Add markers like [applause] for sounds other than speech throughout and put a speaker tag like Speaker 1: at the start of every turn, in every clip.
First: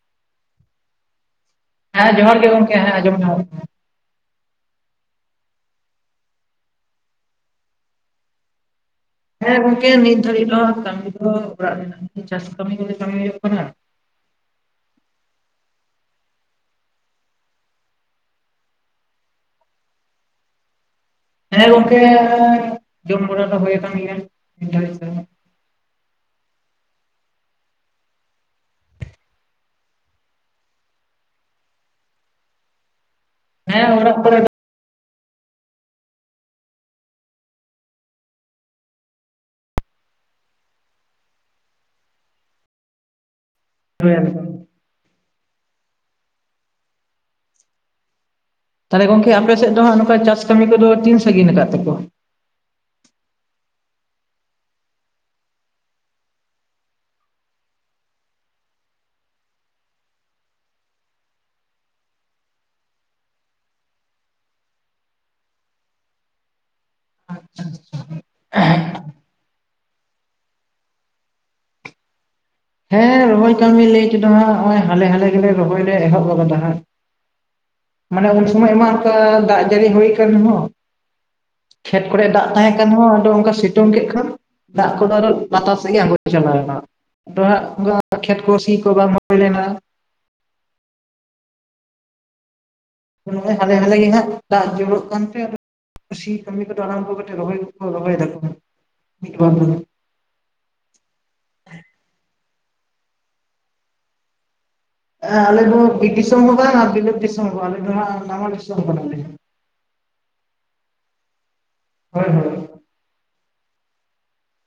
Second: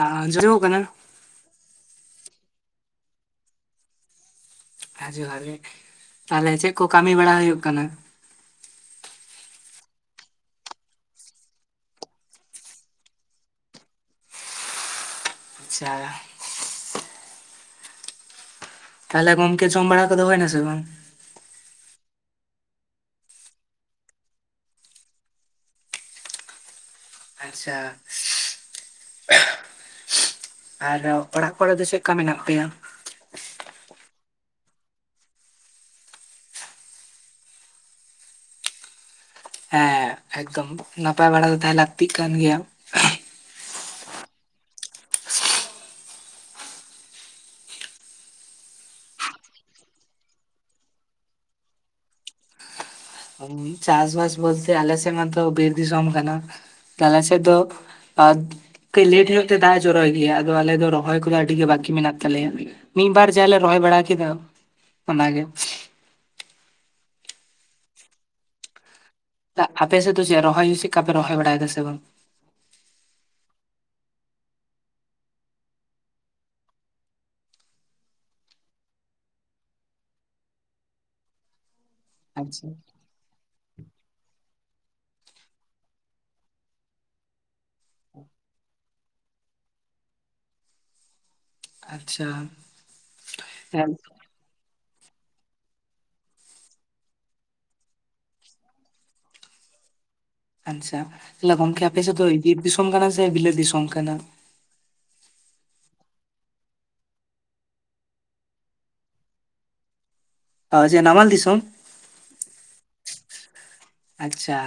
Speaker 1: ᱟ ᱟᱸᱡᱚᱢ ᱧᱟᱢᱚᱜ ᱠᱟᱱᱟ?
Speaker 2: ᱦᱮᱸ ᱡᱚᱦᱟᱨ ᱜᱮ ᱜᱚᱢᱠᱮ ᱦᱮᱸ ᱟᱸᱡᱚᱢ ᱧᱟᱢᱚᱜ ᱠᱟᱱᱟ᱾
Speaker 1: ᱦᱮᱸ ᱡᱚᱦᱟᱨ ᱜᱮ, ᱛᱟᱦᱚᱞᱮ ᱪᱮᱫ ᱠᱚ ᱠᱟᱹᱢᱤ ᱵᱟᱲᱟ ᱦᱩᱭᱩᱜ ᱠᱟᱱᱟ?
Speaker 2: ᱦᱮᱸ ᱜᱚᱝᱠᱮ ᱱᱤᱛ ᱫᱷᱟᱹᱨᱤᱡ ᱫᱚ ᱦᱟᱸᱜ ᱠᱟᱹᱢᱤ ᱫᱚ ᱚᱲᱟᱜ ᱨᱮᱱᱟᱜ ᱜᱮ ᱪᱟᱥ ᱠᱟᱹᱢᱤ ᱜᱮ ᱠᱟᱹᱢᱤ ᱦᱩᱭᱩᱜ ᱠᱟᱱᱟ᱾
Speaker 1: ᱟᱪᱪᱷᱟ᱾ ᱛᱟᱦᱚᱞᱮ ᱜᱚᱢᱠᱮ ᱡᱚᱢ ᱵᱟᱲᱟ ᱠᱚᱫᱚ ᱦᱳᱭᱱᱟ ᱥᱮ ᱵᱟᱝ?
Speaker 2: ᱦᱮᱸ ᱜᱚᱝᱠᱮᱻ ᱡᱚᱢ ᱵᱟᱲᱟ ᱫᱚ ᱦᱩᱭ ᱟᱠᱟᱱ ᱜᱮᱭᱟ ᱱᱤᱛ ᱫᱷᱟᱵᱤᱡ ᱫᱚ᱾
Speaker 1: ᱟᱪᱪᱷᱟ ᱮᱜ᱾ ᱟᱨ ᱚᱲᱟᱜ ᱠᱚᱨᱮ ᱫᱚ ᱪᱮᱫ ᱞᱮᱠᱟ ᱢᱮᱱᱟᱜ ᱯᱮᱭᱟ?
Speaker 2: ᱦᱮᱸ ᱚᱲᱟᱜ ᱠᱚᱨᱮ ᱫᱚ
Speaker 1: ᱦᱮᱸ ᱮᱠᱫᱚᱢ ᱱᱟᱯᱟᱭ ᱵᱟᱲᱟ ᱫᱚ ᱛᱟᱦᱮᱸ ᱞᱟᱹᱠᱛᱤᱜ ᱠᱟᱱ ᱜᱮᱭᱟ᱾
Speaker 2: [unintelligible] ᱛᱟᱦᱚᱞᱮ ᱜᱚᱝᱠᱮ ᱟᱯᱮ ᱥᱮᱫ ᱫᱚ ᱷᱟᱸᱜ ᱱᱚᱝᱠᱟ ᱪᱟᱥ ᱠᱟᱹᱢᱤ ᱠᱚᱫᱚ ᱛᱤᱱ ᱥᱟᱺᱜᱤᱱ ᱠᱟᱜ ᱛᱮᱠᱚ?
Speaker 1: ᱪᱟᱥᱼᱵᱟᱥ ᱵᱚᱞᱛᱮ ᱟᱞᱮ ᱥᱮᱫ ᱢᱟᱛᱚ ᱵᱤᱨ ᱫᱤᱥᱚᱢ ᱠᱟᱱᱟ, ᱛᱳ ᱟᱞᱮ ᱥᱮᱫ ᱫᱚ ᱟᱨ ᱠᱟᱹᱡ ᱞᱮᱴ ᱧᱚᱜ ᱛᱮ ᱫᱟᱜ ᱡᱚᱨᱚᱭ ᱜᱮᱭᱟ, ᱟᱫᱚ ᱟᱞᱮ ᱫᱚ ᱨᱚᱦᱚᱭ ᱠᱚᱫᱚ ᱟᱹᱰᱤ ᱜᱮ ᱵᱟᱠᱤ ᱢᱮᱱᱟᱜ ᱛᱟᱞᱮᱭᱟ᱾ ᱢᱤᱛ ᱵᱟᱨ ᱡᱟᱞᱮ ᱨᱚᱦᱚᱭ ᱵᱟᱲᱟ ᱠᱮᱫᱟ ᱚᱱᱟᱜᱮ᱾ ᱟᱯᱮ ᱥᱮᱫ ᱫᱚ ᱪᱮᱫ ᱨᱚᱦᱚᱭ ᱦᱩᱭᱩᱜ ᱪᱤᱠᱟᱯᱮ ᱨᱚᱦᱚᱭ ᱵᱟᱲᱟᱭ ᱫᱟ ᱥᱮ ᱵᱟᱝ?
Speaker 2: ᱦᱮᱸ ᱨᱚᱦᱚᱭ ᱠᱟᱹᱢᱤ ᱞᱟᱹᱭ ᱛᱮᱫᱚ ᱦᱟᱸᱜ ᱱᱚᱜᱚᱭ ᱦᱟᱞᱮ ᱦᱟᱞᱮ ᱜᱮᱞᱮ ᱨᱚᱦᱚᱭ ᱞᱮ ᱮᱦᱚᱵ ᱟᱠᱟᱫᱟ ᱦᱟᱸᱜ᱾ ᱢᱟᱱᱮ ᱩᱱ ᱥᱚᱢᱚᱭ ᱢᱟ ᱚᱱᱠᱟ ᱫᱟᱜ ᱡᱟᱹᱲᱤ ᱦᱩᱭ ᱠᱟᱱ ᱨᱮᱦᱚᱸ ᱠᱷᱮᱛ ᱠᱚᱨᱮ ᱫᱟᱜ
Speaker 1: ᱟᱪᱪᱷᱟ
Speaker 2: ᱛᱟᱦᱮᱸ ᱠᱟᱱ ᱦᱚᱸ ᱚᱱᱰᱮ ᱚᱱᱠᱟ ᱥᱤᱛ ᱛᱩᱝ ᱠᱮᱫ ᱠᱷᱟᱱ ᱫᱟᱜ ᱠᱚᱫᱚ ᱟᱨᱚ ᱞᱟᱛᱟᱨ ᱥᱮᱫ ᱜᱮ ᱟᱸᱲᱜᱳ ᱪᱟᱞᱟᱣ ᱮᱱᱟ᱾ ᱟᱫᱚ ᱦᱟᱸᱜ [unintelligible] ᱠᱷᱮᱛ ᱠᱚ ᱥᱤ ᱠᱚ ᱵᱟᱝ ᱦᱩᱭ ᱞᱮᱱᱟ᱾
Speaker 1: ᱟᱪᱪᱷᱟ᱾
Speaker 2: ᱱᱚᱜᱼᱚᱭ ᱦᱟᱞᱮ
Speaker 1: ᱟᱪᱪᱷᱟ
Speaker 2: ᱦᱟᱞ ᱜᱮ ᱦᱟᱸᱜ ᱫᱟᱜ ᱡᱚᱨᱚᱜ ᱠᱟᱱᱛᱮ ᱟᱫ ᱥᱤ ᱠᱟᱹᱢᱤ ᱠᱚᱫᱚ ᱟᱨᱟᱢᱷᱵᱚ ᱠᱟᱛᱮ ᱨᱚᱦᱚᱭ ᱠᱚᱠᱚ ᱨᱚᱦᱚᱭ ᱫᱟᱠᱚ᱾ [unintelligible]
Speaker 1: ᱟᱪᱪᱷᱟ ᱛᱟᱞᱦᱮ ᱜᱚᱝᱠᱮ ᱟᱯᱮᱥᱮᱫ ᱫᱚ ᱵᱤᱨ ᱫᱤᱥᱚᱢ ᱠᱟᱱᱟ ᱥᱮ ᱵᱤᱞᱟᱹᱫ ᱫᱤᱥᱚᱢ ᱠᱟᱱᱟ?
Speaker 2: ᱦᱮᱸ ᱟᱞᱮ ᱫᱚ ᱵᱤᱨ ᱫᱤᱥᱚᱢ ᱦᱚᱸ ᱵᱟᱝ ᱟᱨ ᱵᱤᱞᱟᱹᱛ ᱫᱤᱥᱚᱢ ᱦᱚᱸ ᱵᱟᱝ, ᱟᱞᱮ ᱫᱚ ᱦᱟᱸᱜ ᱱᱟᱢᱟᱞ ᱫᱤᱥᱚᱢ ᱠᱟᱱᱟᱞᱮ᱾
Speaker 1: ᱡᱮ ᱱᱟᱢᱟᱞ ᱫᱤᱥᱚᱢ!
Speaker 2: ᱦᱳᱭ ᱦᱳᱭ᱾
Speaker 1: ᱟᱪᱪᱷᱟ᱾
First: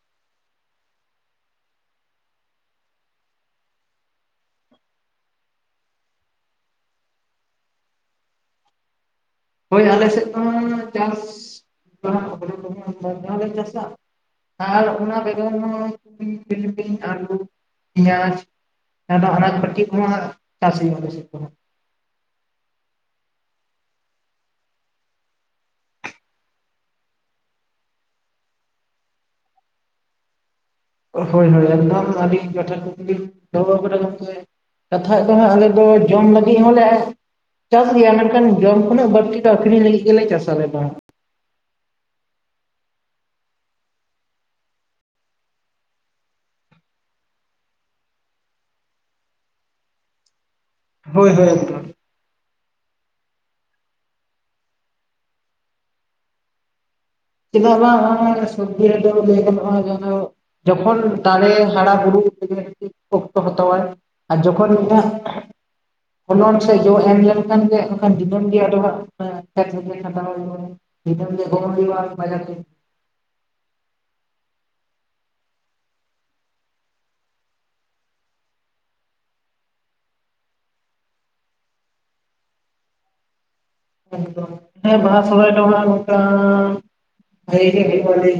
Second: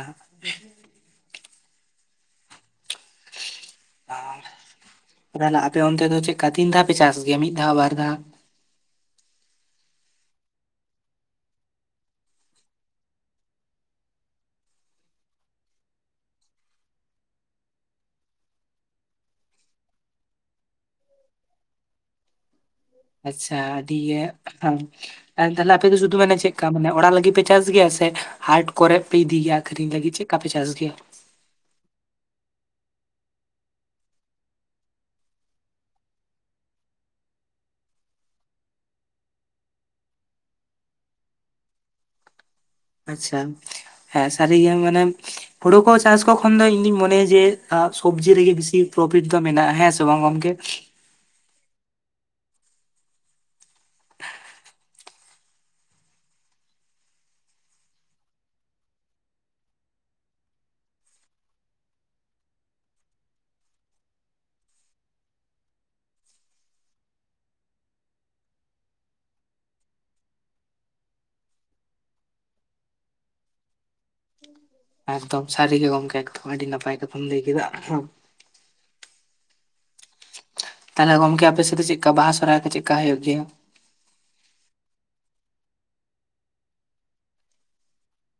Speaker 1: ᱟᱜ ᱛᱟᱞᱦᱮ ᱟᱯᱮ ᱚᱱᱛᱮ ᱫᱚ ᱪᱮᱫᱠᱟ ᱛᱤᱱ ᱫᱷᱟᱣ ᱯᱮ ᱪᱟᱥ ᱜᱤᱭᱟ ᱢᱤᱫ ᱫᱷᱟᱣ ᱵᱟᱨ ᱫᱷᱟᱣ?
Speaker 2: ᱦᱳᱭ ᱟᱞᱮ ᱥᱮᱫ ᱢᱟ ᱪᱟᱥᱫᱚ ᱵᱟᱨ ᱫᱷᱟᱣ ᱞᱮ ᱪᱟᱥᱟ᱾ ᱟᱨ ᱚᱱᱟ ᱵᱮᱜᱚᱨ ᱦᱚᱸ [unintelligible] ᱟᱹᱞᱩ, ᱯᱮᱸᱭᱟᱡᱽ ᱟᱫᱚ ᱚᱱᱟ ᱟᱱᱟᱪ ᱯᱟᱛᱤ ᱠᱚᱦᱚᱸ ᱪᱟᱥ ᱦᱩᱭᱩᱜᱼᱟ ᱟᱞᱮᱥᱮᱫ ᱫᱚ ᱾
Speaker 1: ᱟᱪᱪᱷᱟ ᱟᱹᱰᱤ ᱜᱮ- ᱟᱫ ᱛᱟᱦᱞᱮ ᱟᱯᱮ ᱫᱚ ᱥᱩᱫᱩ ᱢᱟᱱᱮ ᱪᱮᱫᱠᱟ ᱢᱟᱱᱮ ᱳᱲᱟᱜ ᱞᱟᱜᱤᱫ ᱯᱮ ᱪᱟᱥ ᱜᱮᱭᱟ ᱥᱮ ᱦᱟᱴ ᱠᱚᱨᱮ ᱯᱮ ᱤᱫᱤ ᱜᱮᱭᱟ ᱟᱠᱷᱨᱤᱧ ᱞᱟᱹᱜᱤᱫ ᱪᱮᱫ- ᱠᱟᱯᱮ ᱪᱟᱥ ᱜᱮᱭᱟ?
Speaker 2: ᱦᱳᱭ ᱦᱳᱭ ᱮᱠᱫᱚᱢ ᱟᱹᱰᱤ ᱡᱚᱛᱷᱟᱛ ᱠᱩᱠᱞᱤ ᱵᱤᱱ ᱫᱚᱷᱚ ᱠᱟᱫᱟ ᱜᱚᱝᱠᱮ᱾ ᱠᱟᱛᱷᱟᱡ ᱫᱚ ᱦᱟᱸᱜ ᱟᱞᱮ ᱫᱚ ᱡᱚᱢ ᱞᱟᱹᱜᱤᱫ ᱦᱚᱸᱞᱮ ᱪᱟᱥ ᱜᱮᱭᱟ ᱢᱮᱱᱠᱷᱟᱱ ᱡᱚᱢ ᱠᱷᱚᱱᱟᱜ ᱵᱟᱹᱲᱛᱤ ᱫᱚ ᱟᱹᱷᱨᱤᱧ ᱞᱟᱹᱜᱤᱫ ᱜᱮᱞᱮ ᱪᱟᱥ ᱟᱞᱮ ᱫᱚ᱾
Speaker 1: ᱟᱪᱪᱷᱟ, ᱦᱮᱸ ᱥᱟᱹᱨᱤ ᱜᱮ ᱢᱟᱱᱮ ᱦᱩᱲᱳ ᱠᱚ ᱪᱟᱥ ᱠᱚ ᱠᱷᱚᱱ ᱫᱚ ᱤᱧ ᱫᱩᱧ ᱢᱚᱱᱮᱭᱟ ᱡᱮ ᱥᱚᱵᱡᱤ ᱨᱮᱜᱮ ᱵᱮᱥᱤ ᱯᱨᱚᱯᱷᱤᱴ ᱫᱚ ᱢᱮᱱᱟᱜᱼᱟ ᱦᱮᱸ ᱥᱮ ᱵᱟᱝ ᱜᱚᱝᱠᱮ?
Speaker 2: ᱦᱳᱭ ᱦᱳᱭ᱾ ᱪᱮᱫᱟᱜ ᱵᱟᱝ [unintelligible] ᱥᱚᱵᱡᱤ ᱨᱮᱫ ᱞᱟᱹᱭ ᱜᱟᱱᱚᱜᱼᱟ ᱡᱟᱸᱦᱟ ᱫᱚ ᱡᱚᱠᱦᱚᱱ ᱫᱟᱲᱮ ᱦᱟᱲᱟ ᱵᱩᱨᱩ ᱚᱠᱛᱚ ᱦᱟᱛᱟᱣ ᱟᱭ᱾ ᱟᱨ ᱡᱚᱠᱷᱚᱱ ᱩᱱ ᱫᱚ ᱦᱟᱸᱜ, ᱯᱷᱳᱞᱳᱱ ᱥᱮ ᱡᱚᱲ ᱮᱢ ᱞᱮᱱᱠᱷᱟᱱ ᱜᱮ ᱟᱫᱳ ᱫᱤᱱᱟ. ᱢ ᱜᱮ ᱟᱫ ᱦᱟᱸᱜ ᱠᱷᱮᱛ ᱨᱮ ᱠᱷᱟᱴᱟᱣ ᱦᱩᱭᱩᱜᱼᱟ᱾ ᱫᱤᱱᱟᱹᱢ ᱜᱮ ᱜᱚᱜ ᱦᱩᱭᱩᱜᱼᱟ ᱵᱟᱡᱟᱨ ᱛᱮ᱾
Speaker 1: ᱮᱠᱫᱚᱢ ᱥᱟᱹᱨᱤ ᱜᱮ ᱜᱚᱝᱠᱮ ᱟᱹᱰᱤ ᱱᱟᱯᱟᱭ ᱠᱟᱛᱷᱟᱢ ᱞᱟᱹᱭ ᱠᱮᱫᱟ᱾ ᱛᱟᱦᱞᱮ ᱜᱚᱝᱠᱮ ᱟᱯᱮ ᱥᱮᱫ ᱫᱚ ᱪᱮᱫᱠᱟ ᱵᱟᱦᱟ ᱥᱚᱨᱦᱟᱭ ᱠᱚ ᱪᱮᱫᱠᱟ ᱦᱩᱭᱩᱜ ᱜᱮᱭᱟ?
Speaker 2: ᱦᱮᱸ ᱵᱟᱦᱟ ᱥᱚᱨᱦᱟᱭ ᱫᱚ ᱱᱚᱜ ᱱᱚᱱᱠᱟ ᱵᱷᱟᱜᱮ ᱜᱮ ᱦᱩᱭᱩᱜᱼᱟ ᱞᱟ. ᱭ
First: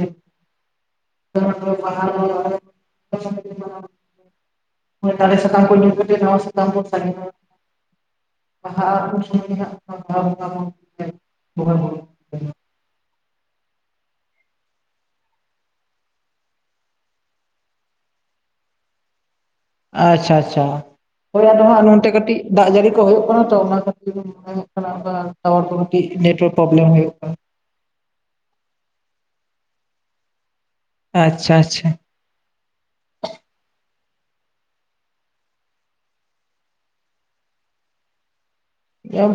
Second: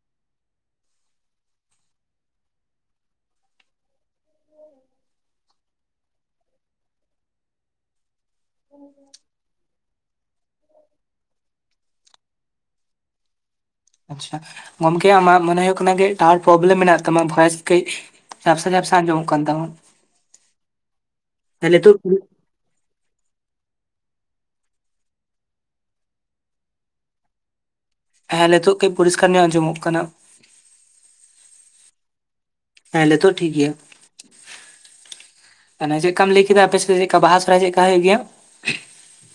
Speaker 2: [unintelligible] ᱫᱟᱨᱮ ᱥᱟᱠᱟᱢ ᱠᱚ ᱧᱩᱨ ᱠᱟᱛᱮᱫ ᱱᱟᱣᱟ ᱥᱟᱠᱟᱢ ᱠᱚ ᱥᱟᱜᱮᱱ ᱚᱜᱼᱟ᱾ ᱵᱟᱦᱟ [unintelligible] ᱵᱟᱦᱟ ᱵᱚᱸᱜᱟ
Speaker 1: ᱟᱪᱪᱷᱟ, ᱜᱚᱢᱠᱮ ᱟᱢᱟᱜ ᱢᱚᱱᱮ ᱦᱩᱭᱩᱜ ᱠᱟᱱᱟ ᱠᱟᱹᱡ ᱴᱟᱣᱟᱨ ᱯᱨᱚᱵᱞᱮᱢ ᱢᱮᱱᱟᱜ ᱛᱟᱢᱟ ᱵᱷᱚᱭᱮᱥ ᱠᱟᱹᱡ ᱡᱷᱟᱯᱥᱟ ᱡᱷᱟᱯᱥᱟ ᱟᱸᱡᱚᱢᱚᱜ ᱠᱟᱱ ᱛᱟᱢᱟ᱾
Speaker 2: ᱟᱪᱪᱷᱟ ᱟᱪᱷᱟ, ᱦᱳᱭ ᱟᱫᱚ
Speaker 1: ᱦᱮᱸ
Speaker 2: ᱦᱟᱸᱜ
Speaker 1: ᱱᱤᱛᱚᱜ
Speaker 2: ᱱᱚᱱᱛᱮ ᱠᱟᱹᱴᱤᱡ ᱫᱟᱜ ᱡᱟᱹᱲᱤ ᱠᱚ ᱦᱩᱭᱩᱜ ᱠᱟᱱᱟ ᱛᱚ ᱚᱱᱟ ᱠᱷᱟᱹᱛᱤᱨ ᱢᱚᱱᱮ ᱦᱳᱭᱳᱜ ᱠᱟᱱᱟ ᱚᱝᱠᱟ ᱴᱟᱣᱟᱨ ᱠᱚ ᱠᱟᱹᱴᱤᱡ ᱱᱮᱴᱣᱟᱨᱠ ᱯᱨᱵᱽᱞᱮᱢ ᱦᱩᱭᱩᱜ ᱠᱟᱱᱟ᱾
Speaker 1: ᱦᱮᱸ ᱱᱤᱛᱳᱜ ᱠᱟᱹᱡ ᱯᱚᱨᱤᱥᱠᱟᱨ ᱧᱚᱜ ᱟᱸᱡᱚᱢᱚᱜ ᱠᱟᱱᱟ᱾
Speaker 2: ᱟᱪᱪᱷᱟ ᱟᱪᱪᱷᱟ
Speaker 1: ᱦᱮᱸ ᱞᱮᱛᱳᱜ ᱴᱷᱤᱠ ᱜᱮᱭᱟ᱾ ᱟᱱᱮ ᱪᱮᱠᱠᱟᱢ ᱞᱟᱹᱭ ᱠᱮᱫᱟ ᱟᱯᱮ ᱥᱮᱫ ᱪᱮᱜᱠᱟ ᱵᱟᱦᱟ ᱥᱚᱨᱦᱟᱭ ᱪᱮᱜᱠᱟ ᱦᱩᱭᱩᱜ ᱜᱮᱭᱟ?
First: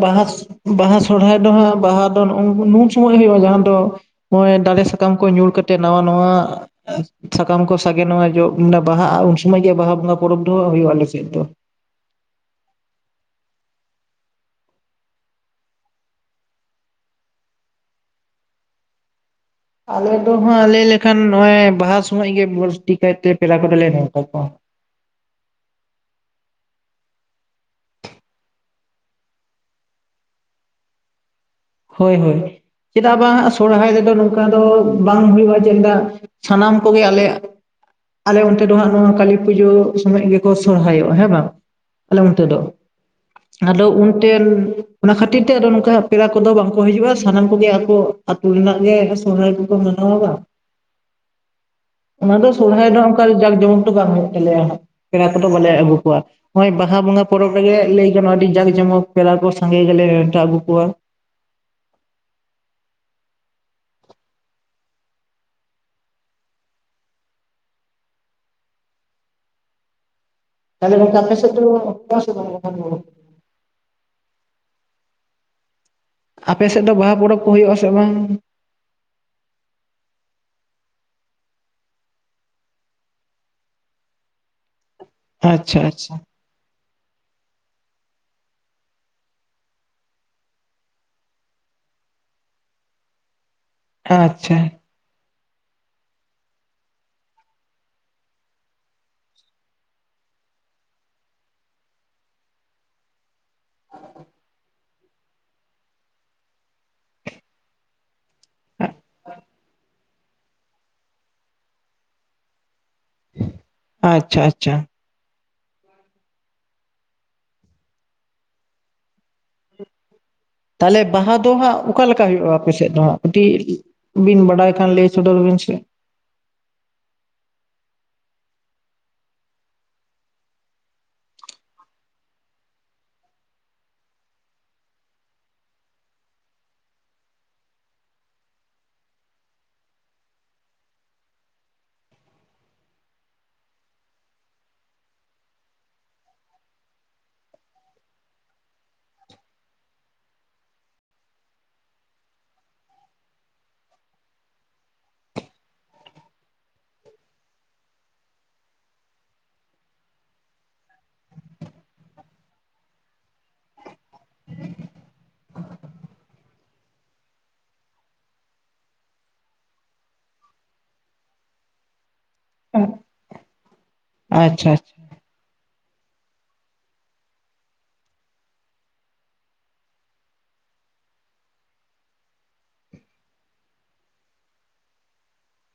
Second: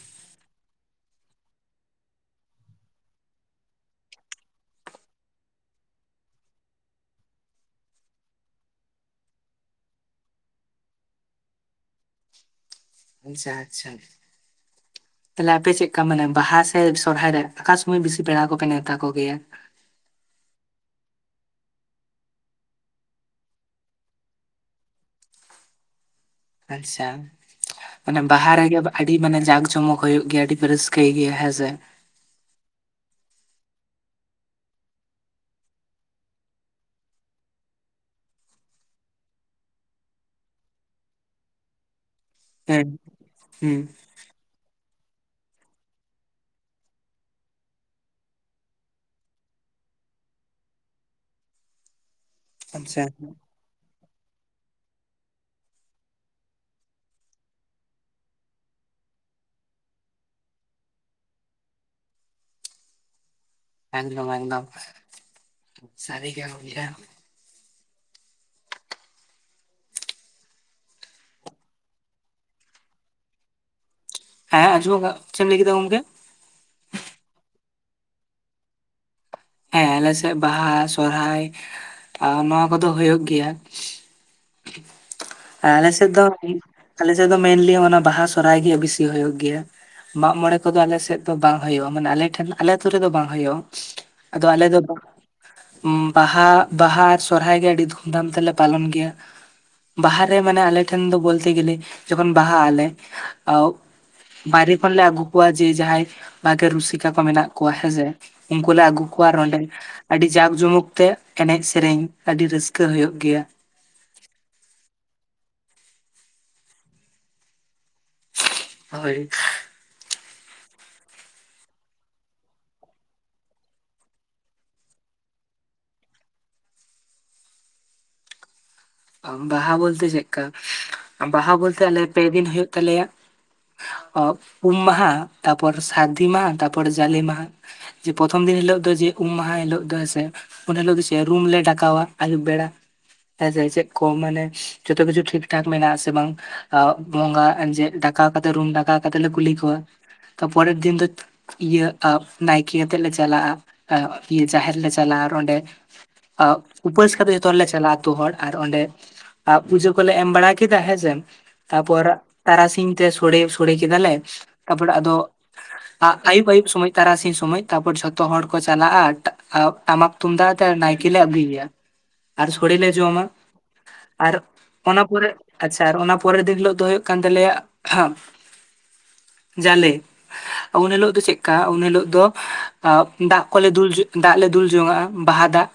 Speaker 2: ᱵᱟᱦᱟᱥ, ᱵᱟᱦᱟ ᱥᱚᱲᱦᱟᱭ ᱰᱚ ᱦᱟᱸᱜ ᱵᱟᱦᱟ ᱫᱚ ᱱᱩᱱ ᱥᱚᱢᱚᱭ ᱦᱩᱭᱩᱜ-ᱟ ᱡᱟᱦᱟᱸ ᱫᱚ ᱱᱚᱜ-ᱚᱭ ᱰᱟᱞᱮ ᱥᱟᱠᱟᱢ ᱠᱚ ᱧᱩᱨ ᱠᱟᱛᱮᱜ ᱱᱟᱣᱟ ᱱᱟᱶᱟ ᱥᱟᱠᱟᱢ ᱠᱚ ᱥᱟᱜᱮᱱᱚᱜ-ᱟ ᱡᱚᱜ ᱢᱟᱱᱮ ᱵᱟᱦᱟᱜ-ᱟ ᱩᱱ ᱥᱩᱢᱟᱹᱭ ᱜᱮ ᱵᱟᱦᱟ ᱵᱚᱸᱜᱟ ᱯᱚᱨᱚᱵᱽ ᱰᱚ ᱦᱟᱸᱜ ᱦᱩᱭᱩᱜ-ᱟ ᱟᱞᱮ ᱥᱮᱫ ᱰᱚ᱾
Speaker 1: ᱟᱪᱪᱷᱟ ᱟᱪᱪᱷᱟ᱾ ᱛᱟᱦᱞᱮ ᱟᱯᱮ ᱪᱮᱜᱠᱟ ᱢᱟᱱᱮ ᱵᱟᱦᱟ ᱥᱮ ᱥᱚᱨᱦᱟᱭ ᱨᱮ ᱟᱠᱟ ᱥᱩᱢᱟᱹᱭ ᱵᱮᱥᱤ ᱯᱮᱲᱟ ᱠᱚᱯᱮ ᱱᱮᱣᱛᱟ ᱠᱚᱜᱮᱭᱟ?
Speaker 2: ᱟᱞᱮ ᱫᱚ ᱦᱟᱸᱜ ᱞᱮᱭ ᱞᱮᱠᱷᱟᱱ ᱱᱚᱜ-ᱚᱭ ᱵᱟᱦᱟ ᱥᱩᱢᱚᱡ ᱜᱮ ᱵᱟᱹᱲᱛᱤ ᱠᱟᱭᱛᱮ ᱯᱮᱲᱟ ᱠᱚᱫᱚ ᱞᱮ ᱱᱮᱣᱛᱟ ᱠᱚᱣᱟ᱾
Speaker 1: ᱟᱪᱪᱷᱟ ᱢᱟᱱᱮ ᱵᱟᱦᱟ ᱨᱮᱜᱮ ᱟᱹᱰᱤ ᱢᱟᱱᱮ ᱡᱟᱸᱠ ᱡᱚᱢᱚᱠ ᱦᱩᱭᱩᱜ ᱜᱮᱭᱟ ᱟᱹᱰᱤ ᱯᱮ ᱨᱟᱹᱥᱠᱟᱹᱭ ᱜᱮᱭᱟ ᱦᱮᱸᱥᱮ?
Speaker 2: ᱦᱳᱭ ᱦᱳᱭ, ᱪᱮᱫᱟᱜ ᱵᱟᱝ ᱦᱟᱸᱜ ᱥᱚᱨᱦᱟᱭ ᱨᱮᱫᱚ ᱱᱚᱝᱠᱟ ᱫᱚ ᱵᱟᱝ ᱦᱩᱭᱩᱜ-ᱟ ᱪᱮᱫᱟᱜ ᱥᱟᱱᱟᱢ ᱠᱚᱜᱮ ᱟᱞᱮᱭᱟᱜ ᱟᱞᱮ ᱚᱱᱛᱮ ᱰᱚ ᱦᱟᱸᱜ ᱱᱚᱣᱟ ᱠᱟᱹᱞᱤ ᱯᱩᱡᱟᱹ ᱥᱚᱢᱚᱭ ᱜᱮᱠᱚ ᱥᱚᱨᱦᱟᱭᱚᱜ-ᱟ ᱦᱮᱸ ᱵᱟᱝ ᱟᱞᱮ ᱚᱱᱛᱮ ᱫᱚ,
Speaker 1: ᱦᱮᱸ ᱦᱩᱸ
Speaker 2: ᱟᱫᱚ ᱩᱱᱴᱮᱱ ᱚᱱᱟ ᱠᱷᱟᱹᱴᱤᱨ ᱛᱮ ᱟᱫᱚ ᱱᱚᱝᱠᱟ ᱦᱟᱸᱜ ᱯᱮᱲᱟ ᱠᱚ ᱠᱚᱫᱚ ᱵᱟᱝᱠᱚ ᱦᱤᱡᱩᱜ-ᱟ, ᱥᱟᱱᱟᱢ ᱠᱚ ᱜᱮ ᱟᱛᱩ ᱨᱮᱱᱟᱜ ᱜᱮ ᱥᱚᱨᱦᱟᱭ ᱠᱚᱠᱚ ᱢᱟᱱᱟᱣᱟ ᱵᱟᱝ᱾
Speaker 1: [inaudible]
Speaker 2: ᱚᱱᱟ ᱫᱚ ᱥᱚᱲᱦᱟᱭ ᱰᱚ
Speaker 1: ᱟᱪᱪᱷᱟ
Speaker 2: ᱚᱱᱠᱟ
Speaker 1: ᱮᱠᱫᱚᱢ
Speaker 2: ᱡᱟᱸᱠ ᱡᱚᱢᱚᱠ ᱫᱚ ᱵᱟᱝ ᱦᱩᱭᱩᱜ ᱛᱟᱞᱮᱭᱟ ᱦᱟᱸᱜ, ᱯᱮᱲᱟ ᱠᱚᱫᱚ ᱵᱟᱞᱮ ᱟᱹᱜᱩ ᱠᱚᱣᱟ᱾ ᱱᱚᱜ-ᱚᱭ ᱵᱟᱦᱟ ᱵᱚᱸᱜᱟ ᱯᱚᱨᱚᱵᱽ ᱨᱮᱜᱮ ᱞᱟᱹᱭ ᱜᱟᱱᱚᱜ-ᱟ ᱟᱹᱰᱤ ᱡᱟᱸᱠ ᱡᱚᱢᱚᱠ ᱯᱮᱲᱟ ᱠᱚ ᱥᱟᱸᱜᱮ ᱜᱮᱞᱮ ᱱᱮᱣᱴᱟ ᱟᱹᱜᱩ ᱠᱚᱣᱟ᱾
Speaker 1: ᱮᱠᱫᱚᱢ ᱮᱠᱫᱚᱢ ᱥᱟᱹᱨᱤ ᱜᱮ ᱜᱮᱭᱟ ᱵᱳᱭᱦᱟ
Speaker 2: ᱛᱟᱦᱚᱞᱮ ᱚᱝᱠᱟ ᱟᱯᱮ ᱥᱮᱫ ᱴᱚ [unintelligible]
Speaker 1: ᱦᱮᱸ ᱟᱸᱡᱚᱢᱜ ᱠᱟ, ᱪᱮ ᱮᱢ ᱞᱟᱹᱭ ᱠᱮᱫᱟ ᱜᱚᱝᱠᱮ?
Speaker 2: ᱟᱯᱮ ᱥᱮᱫ ᱫᱚ ᱵᱟᱦᱟ ᱯᱚᱨᱚᱵᱽ ᱠᱚ ᱦᱩᱭᱩᱜ-ᱟ ᱥᱮ ᱵᱟᱝ?
Speaker 1: ᱦᱮᱸ ᱟᱞᱮ ᱥᱮᱫ ᱵᱟᱦᱟ ᱥᱚᱨᱦᱟᱭ, ᱟ ᱱᱚᱣᱟ ᱠᱚᱫᱚ ᱦᱳᱭᱳᱜ ᱜᱮᱭᱟ᱾ ᱮᱸ
Speaker 2: ᱟᱪᱪᱷᱟ
Speaker 1: ᱟᱞᱮ ᱥᱮᱫ
Speaker 2: ᱟᱪᱪᱷᱟ
Speaker 1: ᱫᱚ ᱟᱞᱮ ᱥᱮᱫ ᱫᱚ ᱢᱮᱱᱞᱤ ᱚᱱᱟ ᱵᱟᱦᱟ ᱥᱚᱨᱦᱟᱭ ᱜᱮ ᱵᱤᱥᱤ ᱦᱳᱭᱳᱜ ᱜᱮᱭᱟ᱾ ᱢᱟᱜ-ᱢᱚᱬᱮ ᱠᱚᱫᱚ ᱟᱞᱮ ᱥᱮᱫ ᱫᱚ ᱵᱟᱝ ᱦᱩᱭᱩᱜ-ᱟ ᱢᱟᱱᱮ ᱟᱞᱮ ᱴᱷᱮᱱ ᱟᱞᱮ ᱟᱹᱛᱩ ᱨᱮᱫᱚ ᱵᱟᱝ ᱦᱩᱭᱩᱜ-ᱟ᱾ ᱟᱫᱚ
Speaker 2: ᱟᱪᱪᱷᱟ
Speaker 1: ᱟᱞᱮ ᱫᱚ ᱵᱟᱦᱟ ᱵᱟᱦᱟ ᱟᱨ ᱥᱚᱨᱦᱟᱭ ᱜᱮ ᱟᱹᱰᱤ ᱫᱷᱩᱢᱫᱷᱟᱢ ᱛᱮᱞᱮ ᱯᱟᱞᱚᱱ ᱜᱮᱭᱟ᱾ ᱵᱟᱦᱟ ᱨᱮ ᱢᱟᱱᱮ ᱟᱞᱮ ᱴᱷᱮᱱ ᱫᱚ ᱵᱳᱞᱛᱮ ᱜᱮᱞᱮ ᱡᱚᱠᱷᱚᱱ ᱵᱟᱦᱟᱜ ᱟᱞᱮ ᱳ ᱵᱟᱭᱨᱮ ᱠᱷᱚᱱᱞᱮ ᱟᱹᱜᱩ ᱠᱚᱣᱟ ᱡᱮ ᱡᱟᱦᱟᱸᱭ ᱵᱷᱟᱜᱮ ᱨᱩᱥᱤᱠᱟ ᱠᱚ ᱢᱮᱱᱟᱜ ᱠᱚᱣᱟ ᱦᱮᱸ ᱥᱮ ᱩᱱᱠᱩ ᱞᱮ ᱟᱹᱜᱩ ᱠᱚᱣᱟ ᱟᱨ ᱚᱸᱰᱮ ᱟᱹᱰᱤ ᱡᱟᱠ ᱡᱚᱢᱚᱠ ᱛᱮ ᱮᱱᱮᱡ ᱥᱮᱨᱮᱧ ᱟᱹᱰᱤ ᱨᱟᱹᱥᱠᱟᱹ ᱦᱳᱭᱳᱜ ᱜᱮᱭᱟ᱾
Speaker 2: ᱟᱪᱪᱷᱟ ᱟᱪᱪᱷᱟ᱾
Speaker 1: ᱦᱳᱭ᱾
Speaker 2: ᱛᱟᱦᱞᱮ ᱵᱟᱦᱟ ᱫᱚ ᱦᱟᱸᱜ ᱚᱠᱟ ᱞᱮᱠᱟ ᱦᱩᱭᱩᱜ-ᱟ ᱟᱯᱮ ᱥᱮᱫ ᱫᱚ ᱦᱟᱸᱜ ᱠᱟᱹᱴᱤᱜ ᱵᱤᱱ ᱵᱟᱰᱟᱭ ᱠᱷᱟᱱ ᱞᱮᱭ ᱥᱚᱫᱚᱨ ᱵᱤᱱ ᱥᱮ?
Speaker 1: ᱵᱟᱦᱟ ᱵᱳᱞᱛᱮ ᱪᱮᱠᱠᱟ, ᱵᱟᱦᱟ ᱵᱳᱞᱛᱮ ᱟᱞᱮ ᱯᱮ ᱫᱤᱱ ᱦᱳᱭᱳᱜ ᱛᱟᱞᱮᱭᱟ᱾ ᱚᱵ ᱩᱢ ᱢᱟᱦᱟ ᱛᱟᱯᱚᱨ ᱥᱟᱹᱨᱫᱤ ᱢᱟᱦᱟ ᱛᱟᱯᱚᱨ ᱡᱟᱞᱮ ᱢᱟᱦᱟ, ᱡᱮ ᱯᱚᱛᱷᱚᱢ ᱫᱤᱱ ᱦᱤᱞᱳᱜ ᱫᱚ ᱡᱮ ᱩᱢ ᱢᱟᱦᱟ ᱦᱤᱞᱳᱜ ᱫᱚ ᱦᱮᱸ ᱥᱮ ᱩᱱ ᱦᱤᱞᱳᱜ ᱜᱤ ᱪᱮ ᱨᱩᱢ ᱞᱮ ᱰᱟᱠᱟᱣᱟ ᱟᱹᱭᱩᱵ ᱵᱮᱲᱟ ᱦᱮᱸᱥᱮ ᱪᱮᱫ ᱠᱚ ᱢᱟᱱᱮ ᱡᱷᱚᱛᱚ ᱠᱤᱪᱷᱩ ᱴᱷᱤᱠ-ᱴᱷᱟᱠ ᱢᱮᱱᱟᱜ ᱟᱥᱮ ᱵᱟᱝ᱾ ᱵᱚᱸᱜᱟ [unintelligible] ᱰᱟᱠᱟᱣ ᱠᱟᱛᱮ ᱨᱩᱢ ᱰᱟᱠᱟ ᱠᱟᱛᱮ ᱞᱮ ᱠᱩᱞᱤ ᱠᱚᱣᱟ ᱛᱟᱨᱯᱚᱨᱮᱨ ᱫᱤᱱ ᱫᱚ ᱤᱭᱟᱹ ᱮ ᱱᱟᱭᱠᱮ ᱟᱛᱮᱜ ᱞᱮ ᱪᱟᱞᱟᱜᱼᱟ, ᱤᱭᱟᱹ ᱡᱟᱦᱮᱨ ᱞᱮ ᱪᱟᱞᱟᱜᱼᱟ, ᱟᱨ ᱚᱸᱰᱮ ᱩᱯᱟᱹᱥ ᱠᱟᱛᱮ ᱡᱷᱚᱛᱚ ᱦᱚᱲᱞᱮ ᱪᱟᱞᱟᱜᱼᱟ, ᱟᱹᱛᱳ ᱦᱚᱲ ᱟᱨ ᱚᱸᱰᱮ ᱟᱜ ᱯᱩᱡᱟᱹ ᱠᱚᱞᱮ ᱮᱢ ᱵᱟᱲᱟ ᱠᱮᱫᱟ ᱦᱮᱸᱥᱮ᱾ ᱛᱟᱯᱚᱨ ᱛᱟᱨᱟᱥᱤᱧ ᱛᱮ ᱥᱚᱲᱮ ᱥᱚᱲᱮ ᱠᱮᱫᱟᱞᱮ ᱛᱟᱯᱚᱲ ᱟᱫᱚ ᱟᱭᱩᱵ ᱟᱭᱩᱵ ᱥᱚᱢᱚᱭ ᱛᱟᱨᱟᱥᱤᱧ ᱥᱚᱢᱚᱭ ᱛᱟᱯᱚᱨ ᱡᱷᱚᱛᱚ ᱦᱚᱲ ᱠᱚ ᱪᱟᱞᱟᱜᱼᱟ᱾ ᱴᱟᱢᱟᱠ ᱛᱩᱢᱫᱟᱜ ᱟᱛᱮ ᱱᱟᱭᱠᱮ ᱞᱮ ᱟᱹᱜᱩᱭᱮᱭᱟ, ᱟᱨ ᱥᱚᱲᱮ ᱞᱮ ᱡᱚᱢᱟ᱾ ᱟᱨ
Speaker 2: ᱟᱪᱪᱷᱟ
Speaker 1: ᱚᱱᱟ
Speaker 2: ᱟᱪᱪᱷᱟ
Speaker 1: ᱯᱚᱨᱮ ᱟᱪᱪᱷᱟ ᱚᱱᱟ ᱯᱚᱨᱮᱨ ᱫᱤᱱ ᱦᱤᱞᱳᱜ ᱫᱚ ᱦᱩᱭᱩᱜ ᱠᱟᱱ ᱛᱟᱞᱮᱭᱟ ᱡᱟᱞᱮ᱾ ᱩᱱ ᱦᱤᱞᱳᱜ ᱫᱚ ᱪᱮᱫᱠᱟ ᱩᱱ ᱦᱤᱞᱳᱜ ᱫᱚ ᱫᱟᱜ ᱠᱚᱞᱮ ᱫᱩᱞ ᱡᱚᱝ ᱫᱟᱜ ᱞᱮ ᱫᱩᱞ ᱡᱚᱝᱟᱜ-ᱟ, ᱵᱟᱦᱟ ᱫᱟᱜ᱾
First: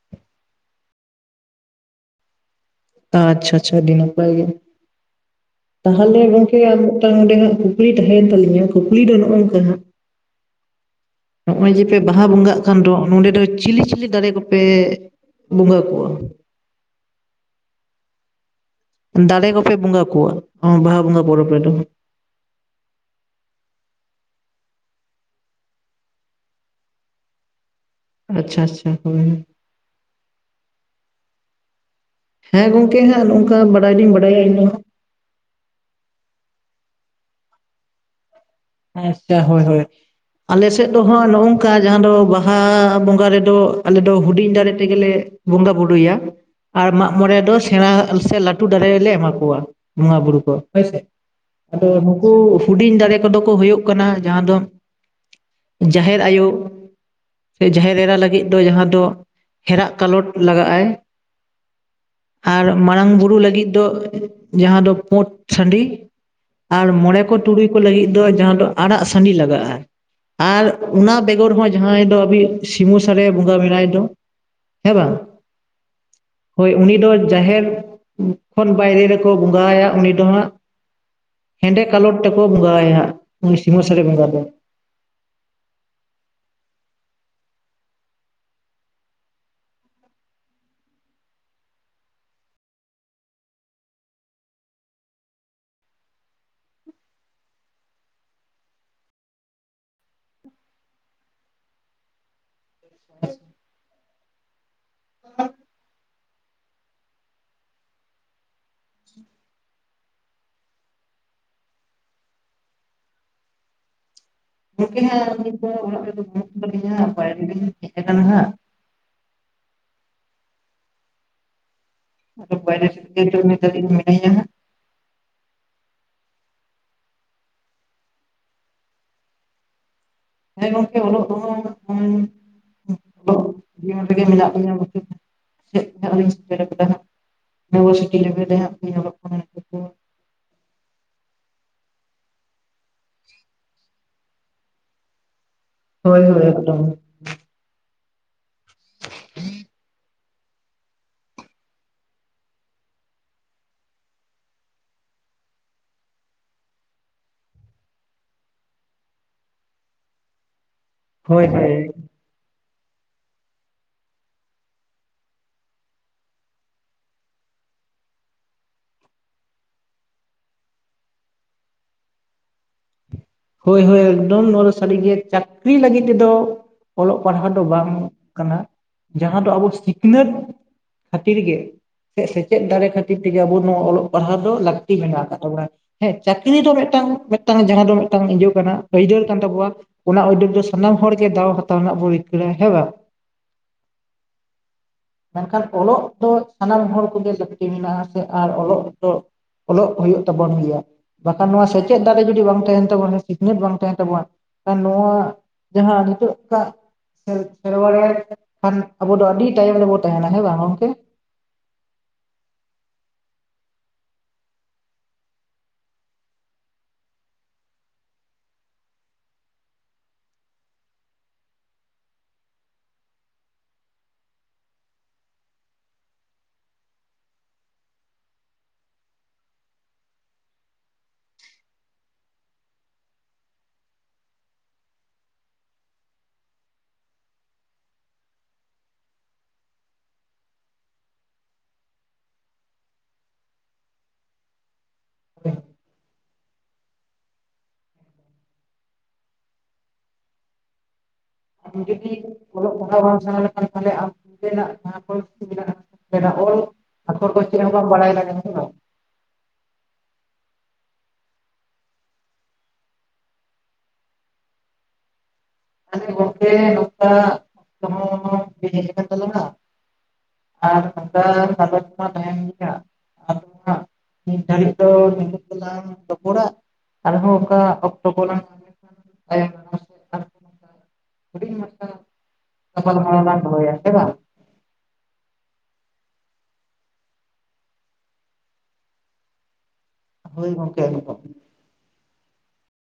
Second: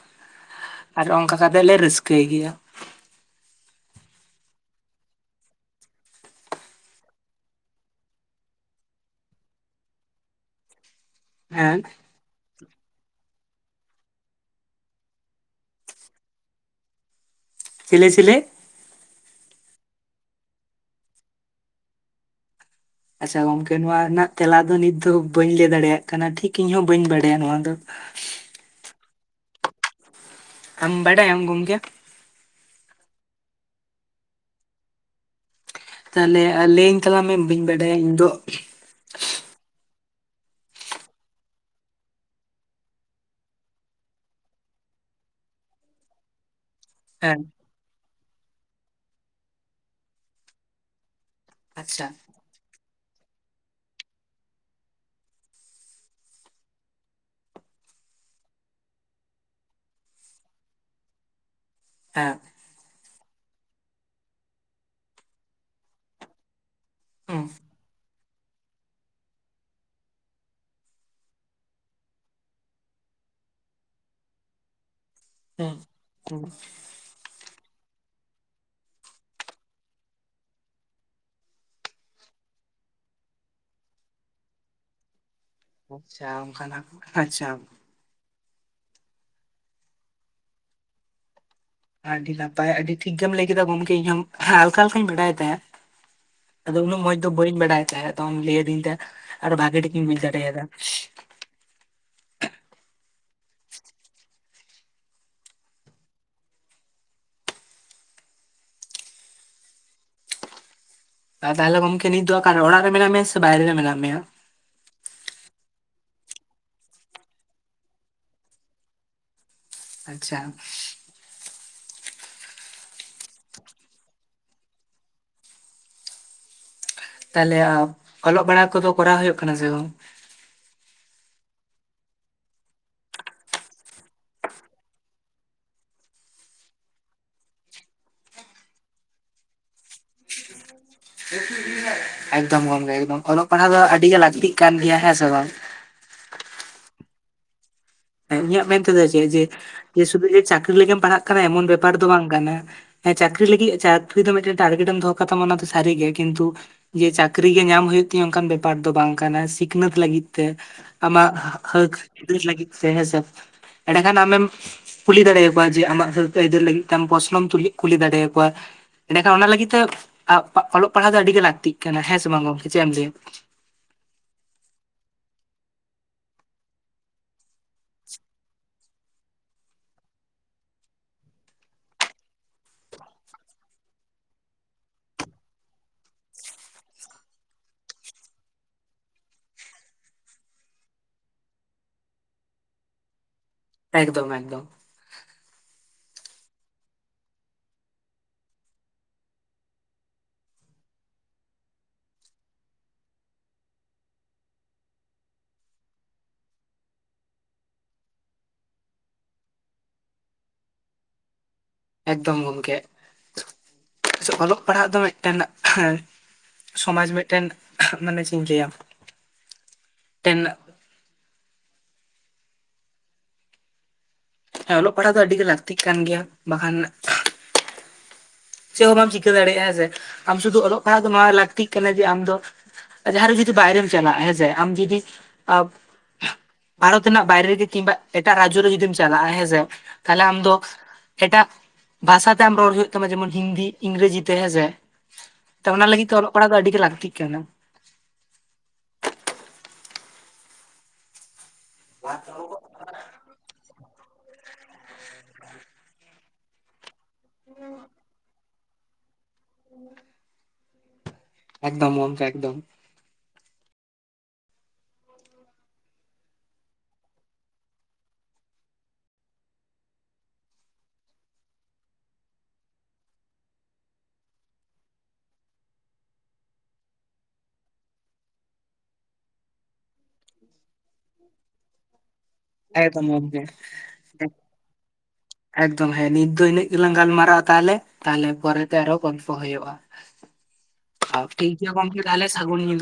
Speaker 1: ᱟᱨ ᱚᱱᱠᱟ ᱠᱟᱛᱮ ᱞᱮ ᱨᱟᱹᱥᱠᱟᱹᱭ ᱜᱮᱭᱟ᱾
Speaker 2: ᱟᱪᱪᱷᱟ ᱟᱪᱪᱷᱟ ᱟᱹᱰᱤ ᱱᱟᱯᱟᱭ ᱜᱮ᱾ ᱛᱟᱦᱚᱞᱮ ᱜᱚᱝᱠᱮ ᱟᱨ ᱢᱤᱫᱴᱟᱝ ᱚᱸᱰᱮ ᱦᱟᱸᱜ ᱠᱩᱠᱞᱤ ᱛᱟᱸᱦᱮᱭᱮᱱ ᱛᱟᱞᱤᱧᱟ ᱠᱩᱠᱞᱤ ᱫᱚ ᱱᱚᱜᱼᱚ ᱱᱚᱝᱠᱟ ᱦᱟᱸᱜ
Speaker 1: [inaudible]
Speaker 2: ᱦᱚᱸᱜᱼᱚᱭ ᱡᱮ ᱯᱮ ᱵᱟᱦᱟ ᱵᱚᱸᱜᱟᱜ ᱠᱟᱱ ᱫᱚ ᱱᱚᱰᱮ ᱫᱚ ᱪᱤᱞᱤ ᱪᱤᱞᱤ ᱫᱟᱬᱮ ᱠᱚᱯᱮ ᱵᱚᱸᱜᱟ ᱠᱚᱣᱟ?
Speaker 1: ᱪᱮᱞᱮ ᱪᱮᱞᱮ?
Speaker 2: ᱫᱟᱬᱮ ᱠᱚᱯᱮ ᱵᱚᱸᱜᱟ ᱠᱚᱣᱟ ᱵᱟᱦᱟ ᱵᱚᱸᱜᱟ ᱯᱚᱨᱚᱵᱽ ᱨᱮᱫᱚ᱾
Speaker 1: ᱟᱪᱪᱷᱟ ᱜᱚᱝᱠᱮ ᱱᱚᱣᱟ ᱨᱮᱱᱟᱜ ᱛᱮᱞᱟ ᱫᱚ ᱱᱤᱛ ᱫᱚ ᱵᱟᱹᱧ ᱞᱟᱹᱭ ᱫᱟᱲᱮᱭᱟᱜ ᱠᱟᱱᱟ, ᱴᱷᱤᱠ ᱤᱧ ᱦᱚᱸ ᱵᱟᱹᱧ ᱵᱟᱲᱟᱭᱟ ᱱᱚᱣᱟ ᱫᱚ᱾
Speaker 2: ᱟᱪᱪᱷᱟ ᱟᱪᱪᱷᱟ, ᱦᱳᱭ᱾
Speaker 1: ᱟᱢ ᱵᱟᱲᱟᱭᱟᱢ ᱜᱚᱢᱠᱮ?
Speaker 2: ᱦᱮᱸ ᱜᱚᱝᱠᱮ ᱦᱟᱸᱜ ᱱᱚᱜᱼᱚ ᱱᱚᱝᱠᱟ ᱵᱟᱰᱟᱭ ᱫᱩᱧ ᱵᱟᱰᱟᱭᱟ ᱤᱧ ᱦᱚᱸ᱾
Speaker 1: ᱛᱟᱦᱚᱞᱮ ᱞᱟᱹᱭᱟᱹᱧ ᱛᱟᱞᱟᱝ ᱢᱮ ᱵᱟᱹᱧ ᱵᱟᱰᱟᱭᱟ ᱤᱧ ᱫᱚ᱾
Speaker 2: ᱟᱪᱪᱷᱟ, ᱦᱳᱭ ᱦᱳᱭ᱾ ᱟᱞᱮ ᱥᱮᱫ ᱫᱚ ᱦᱟᱸᱜ ᱱᱚᱜᱼᱚ ᱱᱚᱝᱠᱟ ᱡᱟᱦᱟᱸ ᱫᱚ ᱵᱟᱦᱟ ᱵᱚᱸᱜᱟ ᱨᱮᱫᱚ ᱟᱞᱮ ᱫᱚ ᱦᱩᱰᱤᱧ ᱫᱟᱬᱮ ᱛᱮᱜᱮᱞᱮ ᱵᱩᱸᱜᱟ ᱵᱩᱨᱩᱭᱟ᱾ ᱟᱨ ᱢᱟᱜ ᱢᱚᱬᱮ
Speaker 1: ᱦᱮᱸ
Speaker 2: ᱫᱚ ᱥᱮᱬᱟ ᱥᱮ ᱞᱟᱹᱴᱩ ᱫᱟᱬᱮ ᱞᱮ ᱮᱢᱟ ᱠᱚᱣᱟ ᱵᱚᱸᱜᱟ ᱵᱩᱨᱩ ᱠᱚ ᱦᱳᱭᱥᱮ᱾ ᱟᱫᱚ
Speaker 1: ᱟᱪᱪᱷᱟ
Speaker 2: ᱱᱩᱠᱩ ᱦᱩᱰᱤᱧ ᱫᱟᱬᱮ ᱠᱚᱫᱚ ᱠᱚ ᱦᱩᱭᱩᱜ ᱠᱟᱱᱟ ᱡᱟᱦᱟᱸ ᱫᱚ ᱡᱟᱦᱮᱨ ᱟᱭᱳ᱾ ᱥᱮ ᱡᱟᱦᱮᱨ ᱮᱨᱟ ᱞᱟᱹᱜᱤᱫ ᱫᱚ ᱡᱟᱦᱟᱸ ᱫᱚ ᱦᱮᱲᱟᱜ ᱠᱟᱞᱚᱴ ᱞᱟᱜᱟᱜᱼᱟᱭ᱾
Speaker 1: ᱦᱮᱸ᱾
Speaker 2: ᱟᱨ ᱢᱟᱨᱟᱝ ᱵᱩᱨᱩ ᱞᱟᱹᱜᱤᱫ ᱫᱚ ᱡᱟᱦᱟᱸ ᱫᱚ ᱯᱩᱸᱰ ᱥᱟᱺᱰᱤ᱾ ᱟᱨ ᱢᱚᱬᱮ ᱠᱚ
Speaker 1: ᱦᱩᱸ
Speaker 2: ᱛᱩᱲᱩᱭ ᱠᱚ ᱞᱟᱹᱜᱤᱫ ᱫᱚ ᱡᱟᱦᱟᱸ ᱫᱚ ᱟᱲᱟᱜ ᱥᱟᱺᱰᱤ ᱞᱟᱜᱟᱜᱼᱟᱭ᱾ ᱟᱨ ᱚᱱᱟ ᱵᱮᱜᱚᱨ ᱦᱚᱸ ᱡᱟᱦᱟᱸᱭ ᱫᱚ ᱟᱵᱚᱭᱤᱡ ᱥᱤᱢᱟᱹ ᱥᱟᱬᱮ ᱵᱚᱸᱜᱟ ᱢᱮᱱᱟᱭ ᱫᱚ᱾ ᱦᱮᱸ ᱵᱟᱝ,
Speaker 1: ᱦᱩᱸ ᱦᱩᱸ
Speaker 2: ᱦᱳᱭ ᱩᱱᱤ ᱫᱚ ᱡᱟᱦᱮᱨ ᱠᱷᱚᱱ ᱵᱟᱭᱨᱮ ᱨᱮᱠᱚ ᱵᱚᱸᱜᱟ ᱟᱭᱟ ᱩᱱᱤ ᱫᱚ ᱦᱟᱸᱜ, ᱦᱮᱸᱰᱮ ᱠᱟᱞᱚᱴ ᱛᱮᱠᱚ ᱵᱚᱸᱜᱟ ᱟᱭᱟ ᱦᱟᱸᱜ᱾ ᱩᱱᱤ ᱥᱤᱢᱟᱹ ᱥᱟᱬᱮ ᱵᱚᱸᱜᱟ ᱫᱚ᱾
Speaker 1: ᱟᱪᱪᱷᱟ, ᱚᱱᱠᱟᱱᱟᱜ ᱟᱪᱪᱷᱟ᱾ ᱟᱹᱰᱤ ᱱᱟᱯᱟᱭ ᱟᱹᱰᱤ ᱴᱷᱤᱠ ᱜᱮᱢ ᱞᱟᱹᱭ ᱠᱮᱫᱟ ᱜᱚᱝᱠᱮ, ᱤᱧ ᱦᱚᱸ ᱦᱟᱞᱠᱟ ᱦᱟᱞᱠᱟᱧ ᱵᱟᱰᱟᱭ ᱛᱟᱸᱦᱮᱫ᱾ ᱟᱫᱚ ᱩᱱᱟᱹᱜ ᱢᱚᱸᱡᱽ ᱫᱚ ᱵᱟᱹᱧ ᱵᱟᱲᱟᱭ ᱛᱟᱦᱮᱸᱫ ᱟᱫᱚᱢ ᱞᱟᱹᱭ ᱟᱹᱫᱤᱧ ᱛᱮ, ᱟᱨ ᱵᱷᱟᱜᱮ ᱴᱷᱤᱠᱤᱧ ᱵᱩᱡᱽ ᱫᱟᱲᱮᱭᱟᱫᱟ᱾
Speaker 2: [inaudible]
Speaker 1: ᱟᱨ ᱛᱟᱦᱚᱞᱮ ᱜᱚᱢᱠᱮ ᱱᱤᱛ ᱫᱚ ᱚᱠᱟᱨᱮ ᱚᱲᱟᱜ ᱨᱮ ᱢᱮᱱᱟᱜ ᱢᱮᱭᱟ ᱥᱮ ᱵᱟᱭᱨᱮ ᱨᱮ ᱢᱮᱱᱟᱜ ᱢᱮᱭᱟ?
Speaker 2: ᱜᱚᱢᱠᱮ ᱦᱟᱸᱜ ᱱᱤᱛ ᱫᱚ ᱚᱲᱟᱜ ᱨᱮᱫᱚ [unintelligible] ᱵᱟᱱᱩᱜ ᱟᱠᱟᱫᱤᱧᱟ ᱦᱟᱸᱜ, ᱵᱟᱭᱨᱮ ᱨᱤᱧ ᱦᱮᱡ ᱟᱠᱟᱱᱟ ᱦᱟᱸᱜ᱾
Speaker 1: ᱟᱪᱪᱷᱟ᱾
Speaker 2: ᱵᱟᱭᱨᱮ ᱥᱮᱫ ᱨᱮᱜᱮ [unintelligible] ᱱᱤᱛ ᱫᱷᱟᱹᱵᱤᱡ ᱢᱤᱱᱟᱹᱧᱟ ᱦᱟᱸᱜ᱾
Speaker 1: ᱛᱟᱦᱟᱞᱮ, ᱚᱞᱚᱜ ᱵᱟᱲᱟ ᱠᱚᱫᱚ ᱠᱚᱨᱟᱣ ᱦᱩᱭᱩᱜ ᱠᱟᱱᱟ ᱥᱮ ᱵᱟᱝ?
Speaker 2: ᱦᱮᱸ ᱜᱚᱢᱠᱮ ᱚᱞᱚᱜ ᱫᱚ ᱦᱟᱸᱜ [inaudible] [inaudible] ᱢᱮᱱᱟᱜ ᱞᱤᱧᱟ ᱱᱮᱵᱟᱨᱥᱤᱴᱤ ᱨᱮᱜᱮ ᱞᱮ ᱦᱟᱸᱜ ᱤᱧ ᱚᱞᱚᱜ᱾
Speaker 1: [unintelligible] ᱮᱠᱫᱚᱢ ᱜᱚᱝᱠᱮ ᱮᱠᱫᱚᱢ ᱚᱞᱚᱜ ᱯᱟᱲᱦᱟᱣ ᱫᱚ ᱟᱹᱰᱤ ᱜᱮ ᱞᱟᱠᱛᱤᱜ ᱠᱟᱱ ᱜᱮᱭᱟ ᱦᱮᱸ ᱥᱮ ᱵᱟᱝ᱾
Speaker 2: ᱦᱳᱭ ᱦᱳᱭ ᱮᱠᱫᱚᱢ᱾
Speaker 1: ᱮᱸ ᱤᱧᱟᱹᱜ ᱢᱮᱱ ᱛᱮ ᱫᱚ ᱪᱮᱜ ᱡᱮ, ᱥᱩᱫᱷᱩ ᱡᱮ ᱪᱟᱠᱨᱤ ᱞᱟᱹᱜᱤᱜ ᱮᱢ ᱯᱟᱲᱦᱟᱜ ᱠᱟᱱᱟ ᱮᱢᱚᱱ ᱵᱮᱯᱟᱨ ᱫᱚ ᱵᱟᱝ ᱠᱟᱱᱟ᱾ ᱦᱮᱸ ᱪᱟᱠᱨᱤ ᱞᱟᱹᱜᱤᱜ ᱪᱟᱠᱨᱤ ᱫᱚ ᱢᱤᱫᱴᱮᱱ ᱴᱟᱨᱜᱮᱴ ᱮᱢ ᱫᱚᱦᱚᱸ ᱠᱟᱛᱟᱢᱟ ᱚᱱᱟ ᱫᱚ ᱥᱟᱹᱨᱤ ᱜᱮ ᱠᱤᱱᱛᱩ ᱡᱮ ᱪᱟᱠᱨᱤ ᱜᱮ ᱧᱟᱢ ᱦᱩᱭᱩᱜ ᱛᱤᱧᱟ ᱚᱝᱠᱟᱱ ᱵᱮᱯᱟᱨ ᱫᱚ ᱵᱟᱝ ᱠᱟᱱᱟ ᱥᱤᱠᱷᱱᱟᱹᱛ ᱞᱟᱹᱜᱤᱫ ᱛᱮ ᱟᱢᱟᱜ
Speaker 2: ᱦᱳᱭ ᱦᱳᱭ
Speaker 1: ᱦᱟᱹᱠ ᱟᱹᱫᱟᱹᱭ ᱞᱟᱹᱜᱤᱫ ᱛᱮ ᱦᱮᱸ ᱥᱮ ᱮᱸᱰᱮ ᱠᱷᱟᱱ ᱟᱢ ᱮᱢ ᱠᱩᱞᱤ ᱫᱟᱲᱮ ᱭᱟ ᱠᱚᱣᱟ ᱡᱮ ᱟᱢᱟᱜ ᱦᱟᱹᱠ ᱟᱹᱭᱫᱟᱹᱨ ᱞᱟᱹᱜᱤᱫ ᱛᱮᱢ ᱯᱚᱥᱱᱚᱢ ᱛᱩᱞᱤ ᱠᱩᱞᱤ ᱫᱟᱲᱮ ᱭᱟᱠᱚᱣᱟ᱾ ᱮᱸᱰᱮᱠᱷᱟᱱ ᱚᱱᱟ ᱞᱟᱹᱜᱤᱫ ᱛᱮ, ᱟᱸ ᱚᱞᱚᱜ ᱯᱟᱲᱦᱟᱶ ᱫᱚ ᱟᱹᱰᱤ ᱜᱮ ᱞᱟᱹᱠᱛᱤᱜ ᱠᱟᱱᱟ ᱦᱮᱸ ᱥᱮ ᱵᱟᱝ ᱜᱚᱝ ᱪᱮᱜ ᱮᱢ ᱞᱮᱭᱟ?
Speaker 2: ᱦᱳᱭ ᱦᱳᱭ ᱮᱠᱚᱫᱚᱢ ᱱᱚᱶᱟ ᱫᱚ ᱥᱟᱹᱨᱤᱜᱮ ᱪᱟᱹᱠᱨᱤ ᱞᱟᱹᱜᱤᱫ ᱛᱮᱫᱚ ᱚᱞᱚᱜ ᱯᱟᱲᱦᱟ ᱫᱚ ᱵᱟᱝ ᱠᱟᱱᱟ, ᱡᱟᱦᱟᱸ ᱫᱚ ᱟᱵᱚ ᱥᱤᱠᱱᱟᱹᱛ, ᱠᱷᱟᱹᱛᱤᱨ ᱜᱮ ᱪᱮᱜ ᱥᱮᱪᱮᱫ ᱫᱟᱨᱮ ᱠᱷᱟᱹᱛᱤᱨ ᱛᱮ ᱜᱮ ᱟᱵᱚ ᱱᱚᱣᱟ ᱚᱞᱚᱜ ᱯᱟᱲᱦᱟᱣᱟ ᱫᱚ ᱞᱟᱹᱠᱛᱤ ᱢᱮᱱᱟᱜ ᱠᱟᱜ ᱛᱟᱵᱚᱱᱟ᱾ ᱦᱮᱸ ᱪᱟᱹᱠᱨᱤ ᱫᱚ ᱢᱮᱜᱴᱟᱝ ᱢᱮᱜᱴᱟᱝ ᱡᱟᱦᱟᱸ ᱫᱚ ᱢᱮᱜᱴᱟᱝ ᱤᱭᱟᱹ ᱠᱟᱱᱟ ᱟᱹᱭᱫᱟᱹᱨ ᱠᱟᱱ ᱛᱟᱵᱩᱣᱟ᱾ ᱚᱱᱟ ᱩᱭᱰᱟᱠ ᱫᱚ ᱥᱟᱱᱟᱢ ᱦᱚᱲ ᱜᱮ ᱫᱟᱶ ᱦᱟᱛᱟᱶ ᱨᱮᱱᱟᱜ ᱵᱚᱱ ᱨᱤᱠᱟᱹᱲᱟ ᱦᱮᱸ ᱵᱟᱝ᱾
Speaker 1: ᱮᱠᱫᱚᱢ ᱮᱠᱫᱚᱢ᱾
Speaker 2: ᱢᱮᱱᱠᱷᱟᱱ ᱚᱞᱚᱜ ᱫᱚ ᱥᱟᱱᱟᱢ ᱦᱚᱲ ᱠᱚ ᱜᱮ ᱞᱟᱹᱠᱛᱤ ᱢᱮᱱᱟᱜ ᱟᱥᱮ ᱟᱨ ᱚᱞᱚᱜ ᱫᱚ ᱚᱞᱚᱜ ᱦᱳᱭᱳᱜ ᱛᱟᱵᱚᱱ ᱜᱮᱭᱟ, ᱵᱟᱠᱷᱟᱱ ᱱᱚᱣᱟ ᱥᱮᱪᱮᱫ ᱫᱟᱨᱮ ᱡᱩᱫᱤ ᱵᱟᱝ ᱛᱟᱦᱮᱱ ᱛᱟᱵᱚᱱᱟ ᱥᱤᱠᱱᱟᱹᱛ ᱵᱟᱝ ᱛᱟᱦᱮᱱ ᱛᱟᱵᱚᱱᱟ ᱱᱚᱣᱟ ᱡᱟᱦᱟᱸ ᱱᱤᱛᱚᱜ ᱛᱟᱜ ᱠᱷᱮᱨ ᱠᱷᱮᱨᱣᱟᱲᱮ ᱠᱷᱟᱱ ᱟᱵᱚ ᱫᱚ ᱟᱹᱰᱤ ᱛᱟᱭᱚᱢ ᱨᱮᱵᱚ ᱛᱟᱦᱮᱸᱱᱟ ᱦᱮᱸ ᱵᱟᱝ ᱜᱚᱝᱠᱮ᱾
Speaker 1: ᱮᱠᱫᱚᱢ ᱜᱚᱝᱠᱮ ᱥᱮ ᱚᱞᱚᱜ ᱯᱟᱲᱦᱟᱜ ᱫᱚ ᱢᱮᱜᱴᱮᱱ [unintelligible] ᱥᱚᱢᱟᱡᱽ ᱢᱮᱫᱴᱮᱱ ᱢᱟᱱᱮ ᱪᱮᱜ ᱤᱧ ᱞᱮᱭᱟ ᱴᱮᱱ ᱦᱮᱸ ᱚᱞᱚᱜ ᱯᱟᱲᱦᱟ ᱫᱚ ᱟᱹᱰᱤ ᱜᱮ ᱞᱟᱹᱠᱛᱤᱜ ᱠᱟᱱ ᱜᱮᱭᱟ ᱵᱟᱠᱷᱟᱱ ᱪᱮᱫ ᱦᱚᱸ ᱵᱟᱢ ᱪᱤᱠᱟᱹ ᱫᱟᱲᱮᱭᱟᱜ-ᱟ ᱦᱮᱸ ᱥᱮ ᱟᱢ ᱥᱩᱫᱩ ᱚᱞ ᱯᱟᱲᱦᱟᱜ ᱫᱚ ᱱᱚᱶᱟ ᱞᱟᱹᱠᱛᱤᱜ ᱠᱟᱱᱟ ᱡᱮ ᱟᱢ ᱫᱚ ᱡᱟᱦᱟᱸᱨᱮ ᱡᱩᱫᱤ ᱵᱟᱭᱨᱮᱢ ᱪᱟᱞᱟᱜ-ᱟ ᱦᱮᱸ ᱥᱮ ᱟᱢ ᱡᱩᱫᱤ ᱟᱵ ᱵᱷᱟᱨᱚᱛ ᱨᱮᱱᱟᱜ ᱵᱟᱭᱨᱮ ᱨᱮᱜᱮ ᱠᱤᱢᱵᱟ ᱮᱴᱟᱜ ᱨᱟᱡᱽᱡᱚ ᱨᱮ ᱡᱩᱫᱤᱢ ᱪᱟᱞᱟᱜ-ᱟ ᱦᱮᱸ ᱥᱮ ᱛᱟᱦᱟᱞᱮ ᱟᱢ ᱫᱚ ᱮᱴᱟᱜ, ᱵᱷᱟᱥᱟ ᱛᱮ ᱟᱢ ᱨᱚᱲ ᱦᱩᱭᱩᱜ ᱛᱟᱢᱟ ᱡᱮᱢᱚᱱ ᱦᱤᱱᱫᱤ ᱤᱝᱨᱟᱹᱡᱤ ᱛᱮ ᱦᱮᱸ ᱥᱮ, ᱛᱚ ᱚᱱᱟ ᱞᱟᱹᱜᱤᱫ ᱛᱮ ᱚᱞᱚᱜ ᱯᱟᱲᱦᱟᱜ ᱫᱚ ᱟᱹᱰᱤ ᱜᱮ ᱞᱟᱹᱠᱛᱤᱜ ᱠᱟᱱᱟ᱾
Speaker 2: [unintelligible] ᱚᱞᱚᱜ ᱯᱟᱲᱦᱟᱣ ᱵᱟᱢ ᱥᱟᱲᱟ ᱞᱮᱠᱷᱟᱱ ᱛᱟᱞᱦᱮ [unintelligible] ᱚᱞ ᱟᱠᱷᱚᱨ ᱠᱚ ᱪᱮᱜ ᱦᱚᱸ ᱵᱟᱢ ᱵᱟᱲᱟᱭ ᱵᱟᱝ
Speaker 1: [unintelligible] ᱮᱠᱫᱚᱢ ᱢᱚᱝᱠᱮ ᱮᱠᱫᱚᱢ᱾
Speaker 2: ᱛᱟᱞᱦᱮ ᱜᱚᱝᱠᱮ ᱱᱚᱝᱠᱟᱱ ᱚᱠᱛᱚ ᱦᱚᱸ ᱦᱮᱡ ᱦᱮᱡ ᱠᱟᱱ ᱛᱟᱞᱟᱝᱟ ᱟᱨ ᱱᱚᱝᱠᱟᱱ ᱥᱟᱸᱫᱮᱥ ᱢᱟ ᱛᱟᱦᱮᱱ ᱜᱮᱭᱟ᱾ ᱟᱫᱚ ᱦᱟᱸᱜ ᱢᱤᱫ ᱜᱷᱟᱲᱤᱡ ᱫᱚ ᱱᱤᱛᱚᱜ ᱫᱚ ᱞᱟᱝ ᱨᱚᱯᱚᱲᱟ᱾ [unintelligible] ᱟᱨ ᱦᱚᱸ ᱚᱝᱠᱟ ᱚᱠᱛᱚ ᱠᱚᱞᱟᱝ ᱛᱟᱭᱚᱢ ᱦᱩᱸᱰᱤᱧ ᱢᱟᱪᱷᱟ ᱜᱟᱯᱟᱞ
Speaker 1: ᱮᱠᱫᱚᱢ
Speaker 2: ᱢᱟᱨᱟ ᱞᱟᱝ
Speaker 1: ᱜᱚᱢᱠᱮ
Speaker 2: ᱫᱚᱦᱚᱭᱟ ᱥᱮ ᱵᱟᱝ᱾
Speaker 1: ᱮᱠᱫᱚᱢ ᱦᱮᱸ ᱱᱤᱛ ᱫᱚ ᱤᱱᱟᱹᱜ ᱜᱮ ᱞᱟᱝ ᱜᱟᱞᱢᱟᱨᱟᱜ-ᱟ ᱛᱟᱦᱟᱞᱮ, ᱛᱟᱦᱟᱞᱮ ᱯᱚᱨᱮ ᱛᱮ ᱟᱨᱚ ᱜᱚᱞᱯᱷᱚ ᱦᱳᱭᱳᱜ-ᱟ᱾
Speaker 2: ᱦᱳᱭ ᱜᱚᱝᱠᱮ ᱟᱹᱞᱤᱧ ᱦᱚᱸ᱾
Speaker 1: ᱤᱭᱟᱹ ᱜᱚᱝᱠᱮ ᱛᱟᱦᱚᱞᱮ ᱥᱟᱸᱜᱩᱱ ᱧᱤᱫᱟᱹ᱾